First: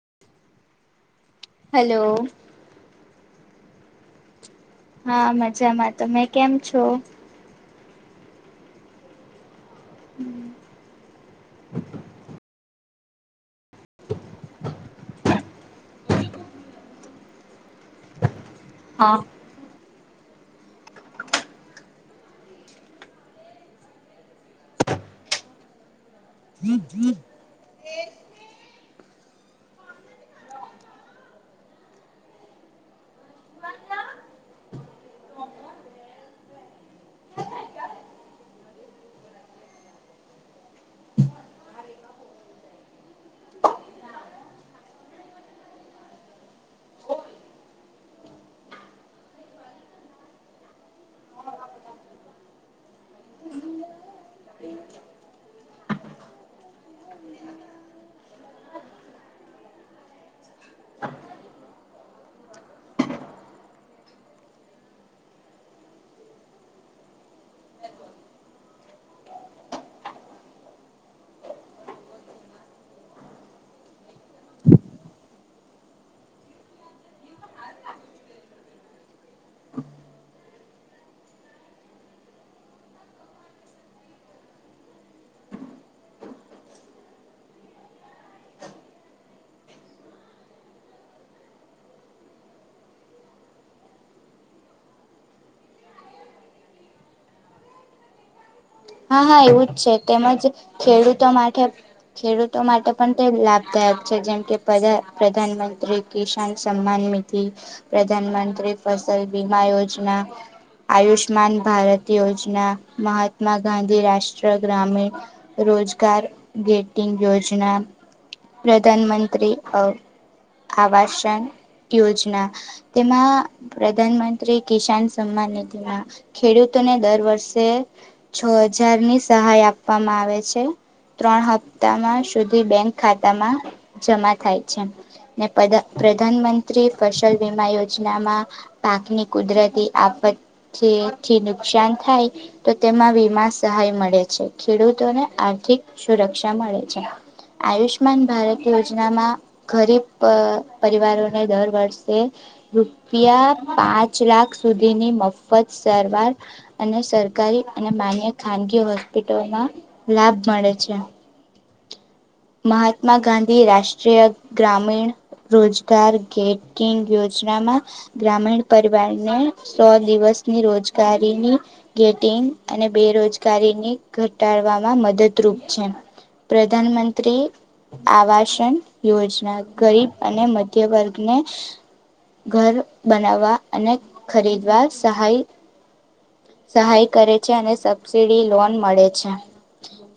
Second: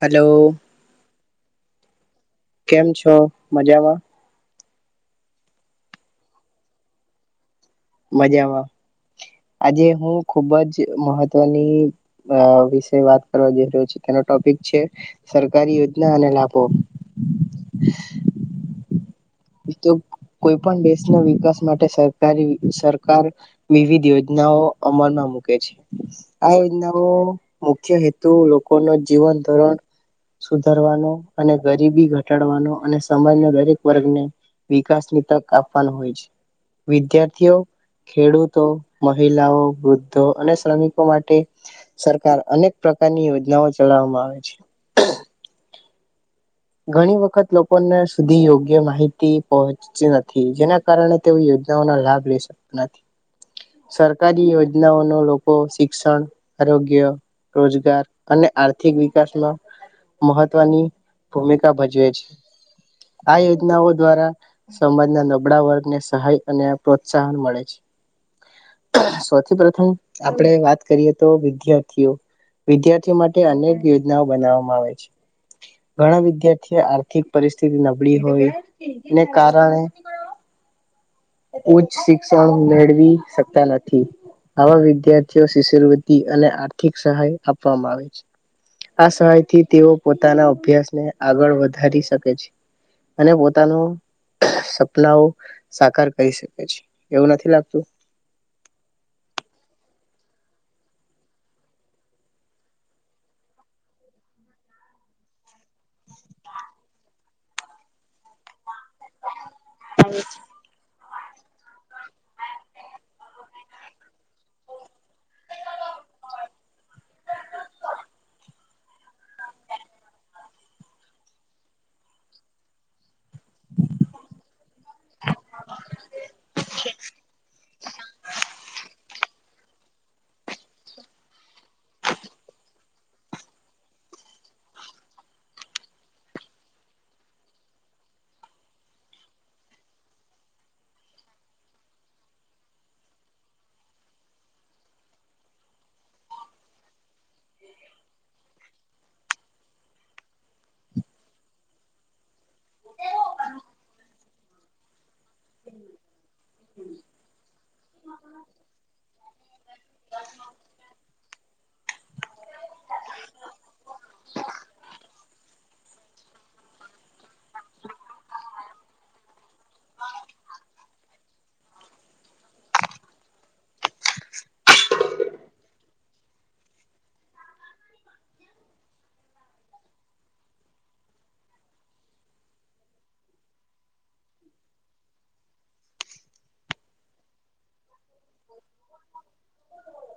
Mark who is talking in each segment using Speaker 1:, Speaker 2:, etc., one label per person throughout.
Speaker 1: Hello
Speaker 2: hello
Speaker 1: કેમ છો મજામાં?
Speaker 2: હા મજામાં તમે કેમ છો?
Speaker 1: મજામાં. આજે હું ખુબ જ મહત્વની વાત કરવા જઈ રહ્યો છે તેનો ટોપિક છે સરકારી યોજના અને લાભો.
Speaker 2: હા
Speaker 1: ઈતો કોઈ પણ દેશનો વિકાસ માટે સરકારી સરકાર વિવિધ યોજનાઓ અમલમાં મૂકે છે. આ યોજનાઓ મુખ્ય હેતુ લોકો નો જીવન ધોરણ સુધારવાનો અને ગરીબી ઘટાડવાનો અને સમાજના દરેક વર્ગને વિકાસની તક આપવાનું હોય છે વિદ્યાર્થીઓ, ખેડૂતો, મહિલાઓ, વૃદ્ધો અને શ્રમિકો માટે સરકાર અનેક પ્રકારની યોજનાઓ ચલાવવામાં આવે છે. ઘણી વખત લોકોને સુધી યોગ્ય માહિતી પહોચતી નથી જેના કારણે તેઓ યોજનાઓનો લાભ લઈ શકતા નથી સરકારી યોજનાઓનો લોકો શિક્ષણ આરોગ્ય રોજગાર અને આર્થિક વિકાસમાં મહત્વની ભૂમિકા ભજવે છે આ યોજનાઓ દ્વારા સમાજના નબળા વર્ગને સહાય અને પ્રોત્સાહન મળે છે સૌથી પ્રથમ આપણે વાત કરીએ તો વિદ્યાર્થીઓ વિદ્યાર્થીઓ માટે અનેક યોજનાઓ બનાવવામાં આવે છે. ઘણા વિદ્યાર્થીઓ આર્થિક પરિસ્થિતિ નબળી હોયને કારણે ઉચ્ચ શિક્ષણ મેળવી શકતા નથી આવા વિદ્યાર્થીઓ શિષ્યવૃતિ અને આર્થિક સહાય આપવામાં આવે છે આ સહાયથી તેઓ પોતાના અભ્યાસ ને આગળ વધારી શકે છે અને પોતાનું સપનાઓ સાકાર કરી શકે છે એવું નથી લાગતું
Speaker 2: હા હા એવું જ છે તેમજ ખેડૂતો માટે ખેડૂતો માટે પણ તે લાભદાયક છે જેમ કે પ્રધા પ્રધાનમંત્રી કિસાન સન્માન નિધિ પ્રધાનમંત્રી ફસલ બીમા યોજના આયુષ્માન ભારત યોજના મહત મા ગાંધી રાષ્ટ્રીય ગ્રામીણ રોજગાર ગેટિંગ યોજના પ્રધાનમંત્રી અ વ આવાસન યોજના તેમાં પ્રધાનમંત્રી કિસાન સન્માન નિધિમાં ખેડૂતોના દર વર્ષે છ હજારની સહાય આપવામાં આવે છે ત્રણ હપ્તામાં સુધી બેંક ખાતામાં જમા થાય છે ને પદા પ્રધાનમંત્રી ફસલ વીમા યોજનામાં પાકની કુદરતી આફથીથી નુકસાન થાય તો તેમાં વીમા સહાય મળે છે ખેડૂતોને આર્થિક સુરક્ષા મળે છે આયુષ્માન ભારત યોજનામાં ગરીબ પ પરિવારોને દર વર્ષે રૂપિયા પાંચ લાખ સુધીની મફ ફત સારવાર અને સરકારી અને માન્ય ખાનગી હોસ્પિટલોમાં લાભ મળે છે. મહાત્મા ગાંધી રાષ્ટ્રીય ગ્રામીણ રોજગાર ગેટિંગ યોજનામાં ગ્રામીણ પરિવારને સો દિવસની રોજગારીની ગેટિંગ અને બેરોજગારીની ઘટાડવામાં મદદરૂપ છે. પ્રધાનમં ત્રી આવાસન યોજના ગરીબ અને મધ્ય વર્ગને ઘર બનાવવા અને ખરીદવા સહાય સહાય કરે છે અને સબ સીડી લોન મળે છે,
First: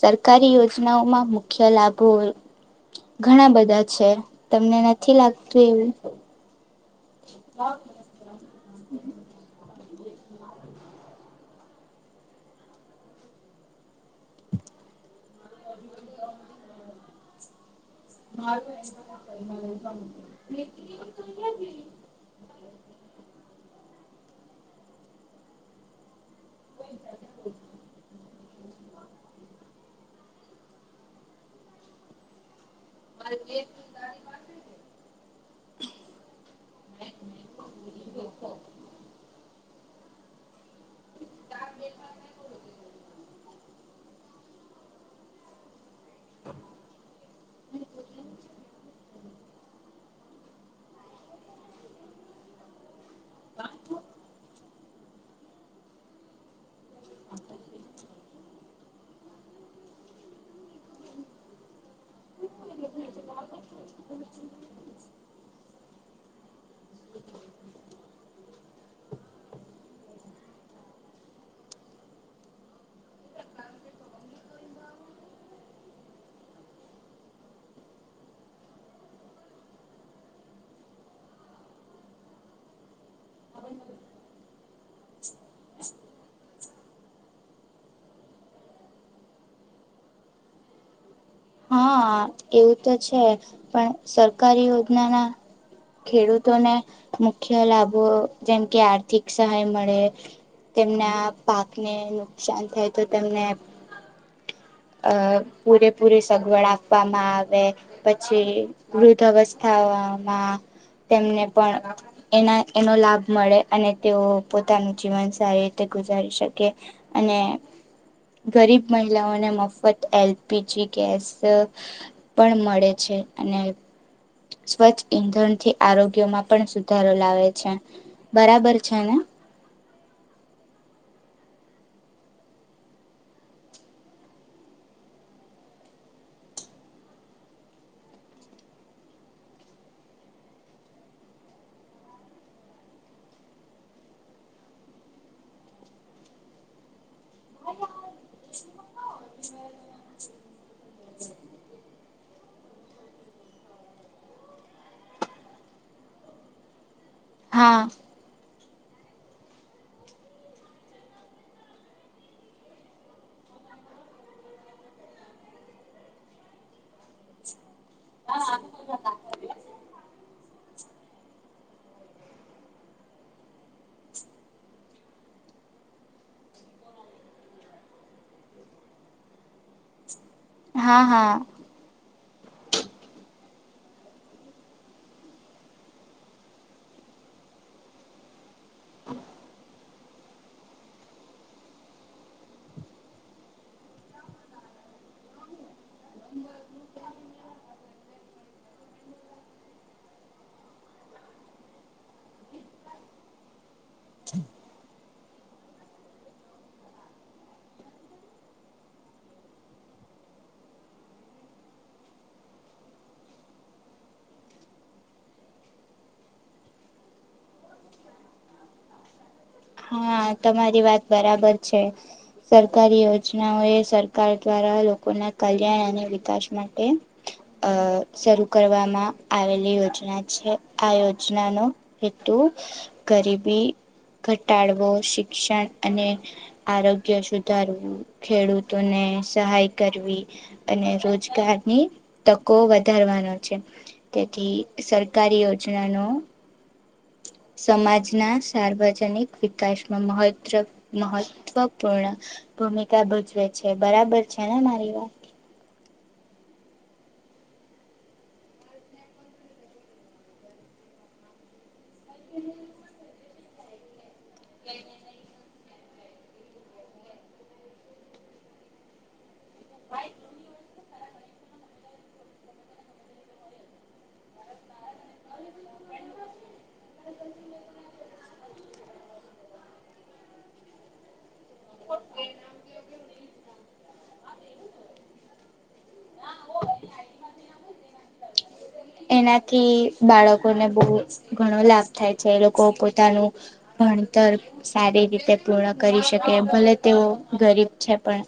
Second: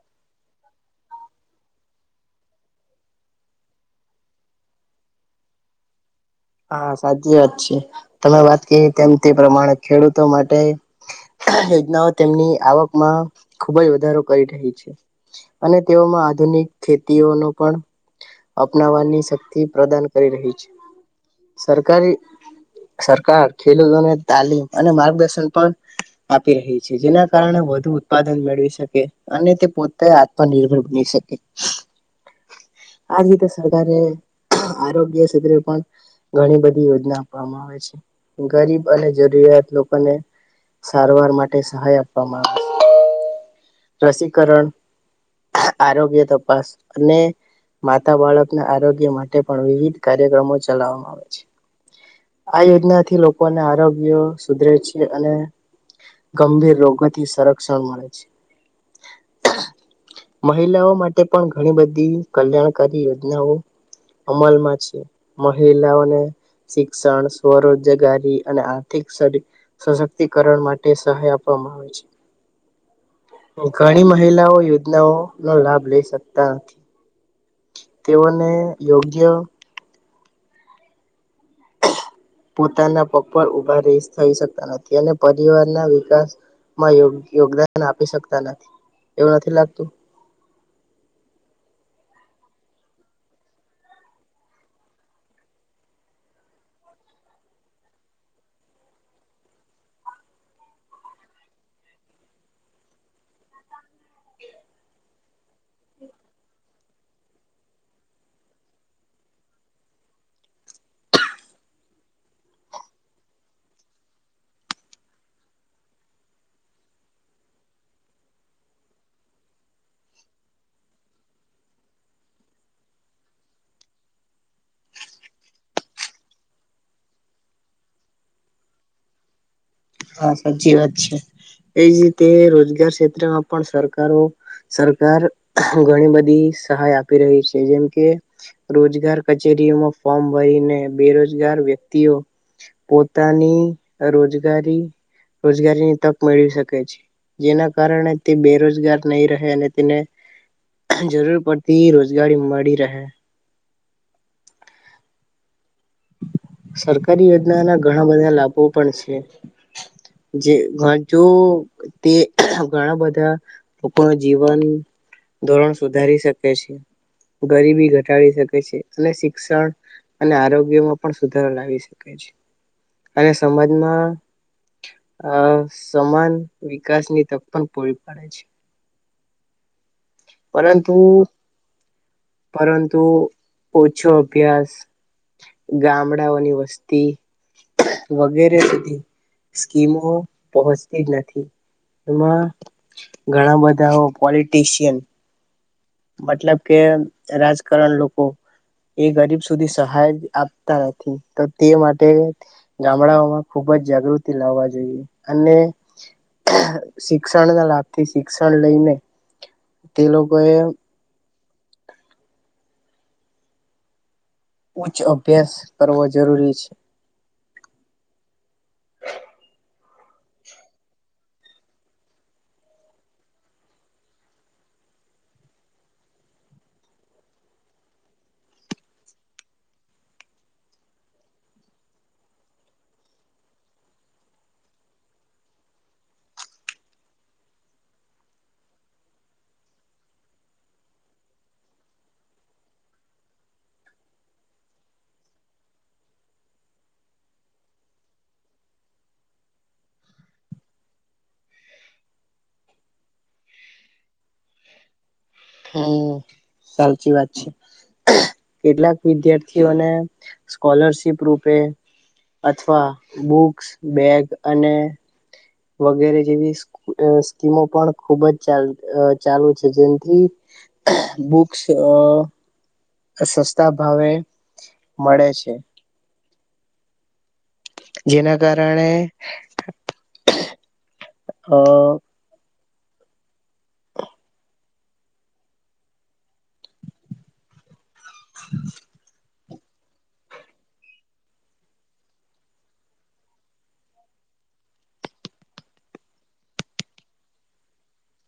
Speaker 2: સરકારી યોજનાઓમાં મુખ્ય લાભો ઘણા બધા છે, તમને નથી લાગતું એવું?
Speaker 1: આ સાચી વાત છે, તમે વાત એ તેમ તે પ્રમાણ ખેડૂતો માટે યોજનાઓ, તેમની આવકમાં ખુબ જ વધારો કરી રહી છે. અને તેઓમાં આધુનિક ખેતીઓનો પણ
Speaker 2: મા
Speaker 1: અપનાવવાની
Speaker 2: એમા
Speaker 1: શક્તિ પ્રદાન કરી
Speaker 2: [unintelligible]
Speaker 1: રહી છે
Speaker 2: વેલકમ [unintelligible]
Speaker 1: સરકારી, સરકાર ખેલુતોને તાલીમ અને માર્ગદર્શન પણ આપ છે, જેના કારણે વધુ ઉત્પાદ મેળવી શકે, અને તે પોતે આત્મનિર્ભર બની શકે. આ જ રીતે સરકારે આરોગ્ય શેત્રે પણ ઘણી બધી યોજના આપવામાં આવે છે. ગરીબ અને જરૂરી [unintelligible] લોકોને સારવાર માટે સહાય આપવામાં આવે છે, રસીકરણ આરોગ્ય તપાસ અને માતા બાળક ના આરોગ્ય માટ પણ વિવિધ કાર્યક્રમો છે. કામ આવે છે, આ યોજનાથી લોકોને આરોગ્ય સુધરે છે અને ગંભીર રોગ થી સંરક્ષણ મળે છે. મહિલાઓ માટે પણ ઘણી બધી કલ્યાણકારી યોજનાઓ અમલમાં છે. મહિલાઓને સિક્ષણ, સ્વરોજગારી અને આર્થિક સરી, સશક્તિકરણ માટે સહાય આપવામાં આવે છે. ઘણી મહિલાઓ યોજનાઓનો લાભ લઈ શકતા, તેઓને યોગ્ય પોતાના પગ પર ઉભા રહી થઈ, રહી શકતા નથી, અને પરિવારના વિકાસમાં યો યોગદાન આપી શકતા નથી, એવું નથી લાગતું?
Speaker 2: હા, એવું તો છે. પણ સરકારી યોજનાના ખેડૂતોને મુખ્ય લાભો જેમ કે આર્થિક સહાય મળે, તેમના પાકને નુકશાન થાય તો તેમને અ પૂરેપૂરી સ સગવડ આપવામાં આવે, પછી વૃદ્ધ અવસ્થામાં તેમને પણ એના એનો લાભ મળે, અને તેઓ પોતાનું જીવન સારી રીતે ગુજારી શકે, અને ગરીબ મહિલાઓને મફત એલપીજી ગેસ પણ મળે છે અને સ્વચ્છ ઈંધણ થી આરોગ્યમાં પણ સુધારો લાવે છે, બરાબર છે ને?
Speaker 1: હા, સાચી વાત છે. એજ રીતે રોજગાર ક્ષેત્રમાં પણ સરકારો, સરકાર ઘણી બધી સહાય આપી રહી છે, જેમકે રોજગાર કચેરીઓમાં ફોર્મ ભરીને બેરોજગાર વ્યક્તિઓ પોતાની રોજગારી રોજગારીની તક મેળવી શકે છે, જેના કારણે તે બેરોજગાર નહી રહે અને તેને જરૂર પડતી રોજગારી મળી રહે. સરકાર સરકારી યોજનાના
Speaker 2: હા
Speaker 1: ઘણા બધા લાભો પણ છે. જે, ઘ, જો તે ઘણા બધા લોકોના જીવન ધોરણ સુધારી શકે છે, ગરીબી ઘટાડી શકે છે, અને સિકસણ અને આરોગ્ય એમાં પણ સુધારો લાવી શકે છે અને સમાજમાં આ સમાન વિકાસની તક પણ પૂરી પાડે છે. પરંતુ
Speaker 2: હા હા
Speaker 1: પરંતુ ઓછો અભ્યાસ, ગામડાઓની વસ્તી વગેરે સુધી સ્કીમો પહોચતી જ નથી. એમાં ઘણા બધા ઓ પોલિટીશિયન મતલબ કે, રાજકારણ લોકો, એ ગરીબ સુધી સહાય આપતા નથી. તો તે માટે ગામડાઓમાં ખુબ જ જાગૃતિ લાવવા જોઈએ, અને સિકસણના લાભથી સિકસણ લઈને તે લોકોએ ઉચ્ચ અભ્યાસ કરવો જરૂરી છે.
Speaker 2: હા, તમારી વાત બરાબર છે. સરકારી યોજનાઓ એ સરકાર દ્વારા, લોકોના કલ્યાણ અને વિકાશ માટે અ શરૂ કરવામાં આવેલી યોજના છે. આ યોજનાનો હેતુ ગરીબી ઘટાડવો, શિક્ષણ, અને આરોગ્ય સુધારવું, ખેડૂતોને સહાય કરવી, અને રોજગારની તકો વધારવાનો છે. તેથી સરકારી યોજનાનો સમાજના સાર્વજનિક વિકાસમાં મહત્ર મહત્વપૂર્ણ ભૂમિકા ભજવે છે. બરાબર છે ને મારી વાત?
Speaker 1: હમ્મ, સાચી વાત છે. કેટલાક વિદ્યાર્થીઓને સ્કોલરશીપ રૂપે અથવા બુક સ, બેગ અને વગેરે જેવી સ અહ સ્કીમો પણ ખુબ જ ચાલ અહ ચાલુ છે. જેનથી બુક્સ અહ અહ સસ્તા ભાવે મળે છે. જેના કારણે અહ [inaudible]
Speaker 2: નાથી બાળકોને બહુ ઘણો લાભ થાય છે, લોકો પોતાનું ભણતર સારી રીતે પૂર્ણ કરી શકે, ભલે તેઓ ગરીબ છે, પણ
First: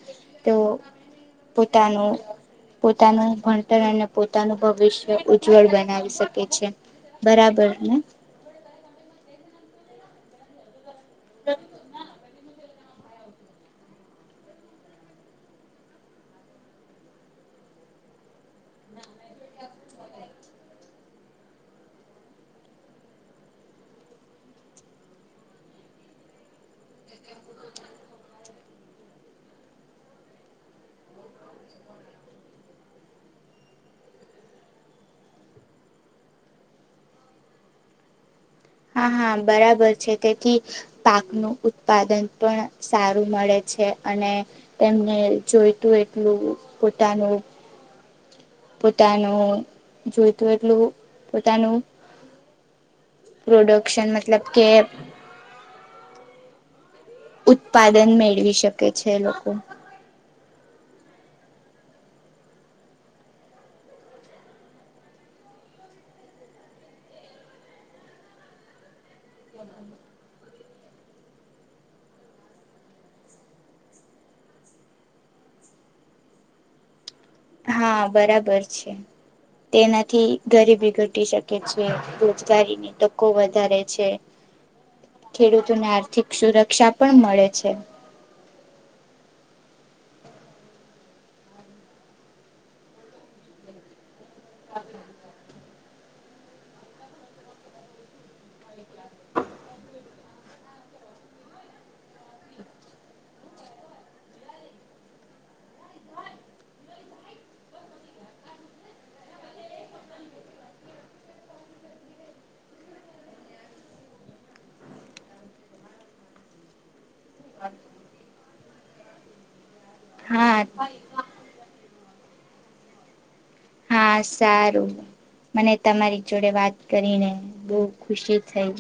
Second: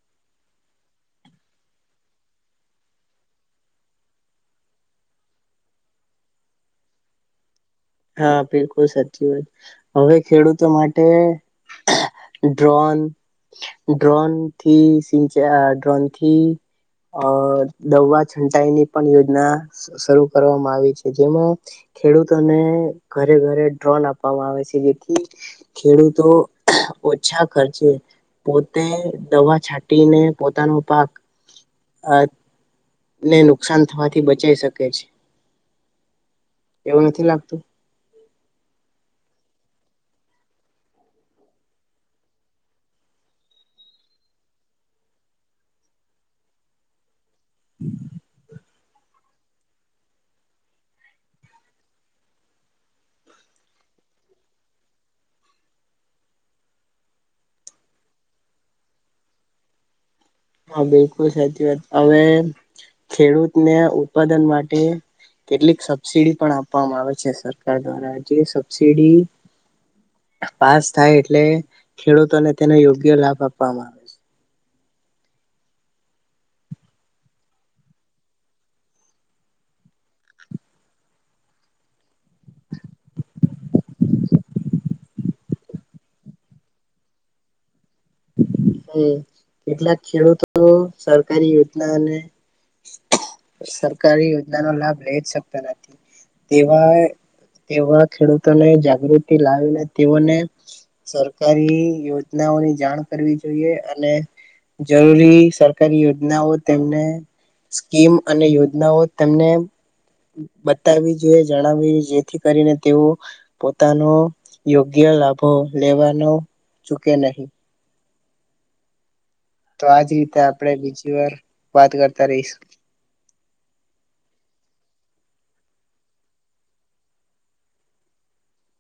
Speaker 2: તેઓ પોતાનું-પોતાનું ભણતર અને પોતાનું ભવિષ્ય ઉજ જવળ બનાવી શકે છે. બરાબર ને
Speaker 1: હા બિલકુ લ સાચી વાત. હવે ખેડૂતો માટ તે ડ્રોન ડ્રોન થી સિંચાઈ ડ્રોન થી અ દવા છંટાઈની પણ યોજના શરૂ કરવામાં આવી છે જેમાં ખેડૂતોને ઘરે ઘરે ડ્રોન આપવામાં આવે છે જેથી ખેડૂતો ઓછા ખર્ચે પોતે દવા છાંટીને પોતાનો પાક ને નુકસાન થવાથી બચાઈ શકે છે એવું નથી લાગતું.
Speaker 2: હા હા બરાબર છે તેથી પાકનું ઉત્પાદન પણ સારું મળે છે અને તેમને જોઈતું એટલું પોતાનું પોતાનું જોઈતું એટલું પોતાનું પ્રોડક્શન મતલબ કે ઉત્પાદન મેળવી શકે છે લોકો.
Speaker 1: હા બિલકુલ સાચી વાત હવે ખેડૂતને ઉત્પાદન માટે કેટલીક સબસીિડી પણ આપવામાં આવે છે સરકાર દ્વારા જે સબસિડી પાસ થાય એટલે ખેડૂતોને તેને યોગ્ય લાભ આપવામાં આવે છે.
Speaker 2: હા બરાબર છે તેનાથી ગરીબી ઘટી શકે છે રોજગારીની તકો વધારે છે ખેડૂતોને આર્થિક સુરક્ષા પણ મળે છે.
Speaker 1: હમ કેટલાક ખેડૂતો સરકારી યોજના અનેકાર સરકારી યોજના નોા લઈ જ શકતા નથી. તેવા તેવા ખેડૂતોને જાગૃતિ લાવીને તેઓને સરકારી યોજનાઓની જાણ કરવી જોઈએ અને જરૂરી સરકારી યોજનાઓ તેમને સ્કીમ અને યોજનાઓ તેમને બતાવી જોઈએ જણાવવીઈ જેથી કરીને તેઓ પોતાનો યોગ્ય લાભો લેવાનો ચૂકે નહી. તો આજ રીતે આપણેે
Speaker 2: હા
Speaker 1: બીજી વાર વાત કરતા રહીશું.
Speaker 2: હા સારું મને તમારી જોડે વાત કરીને બહુ ખુશી થઈ.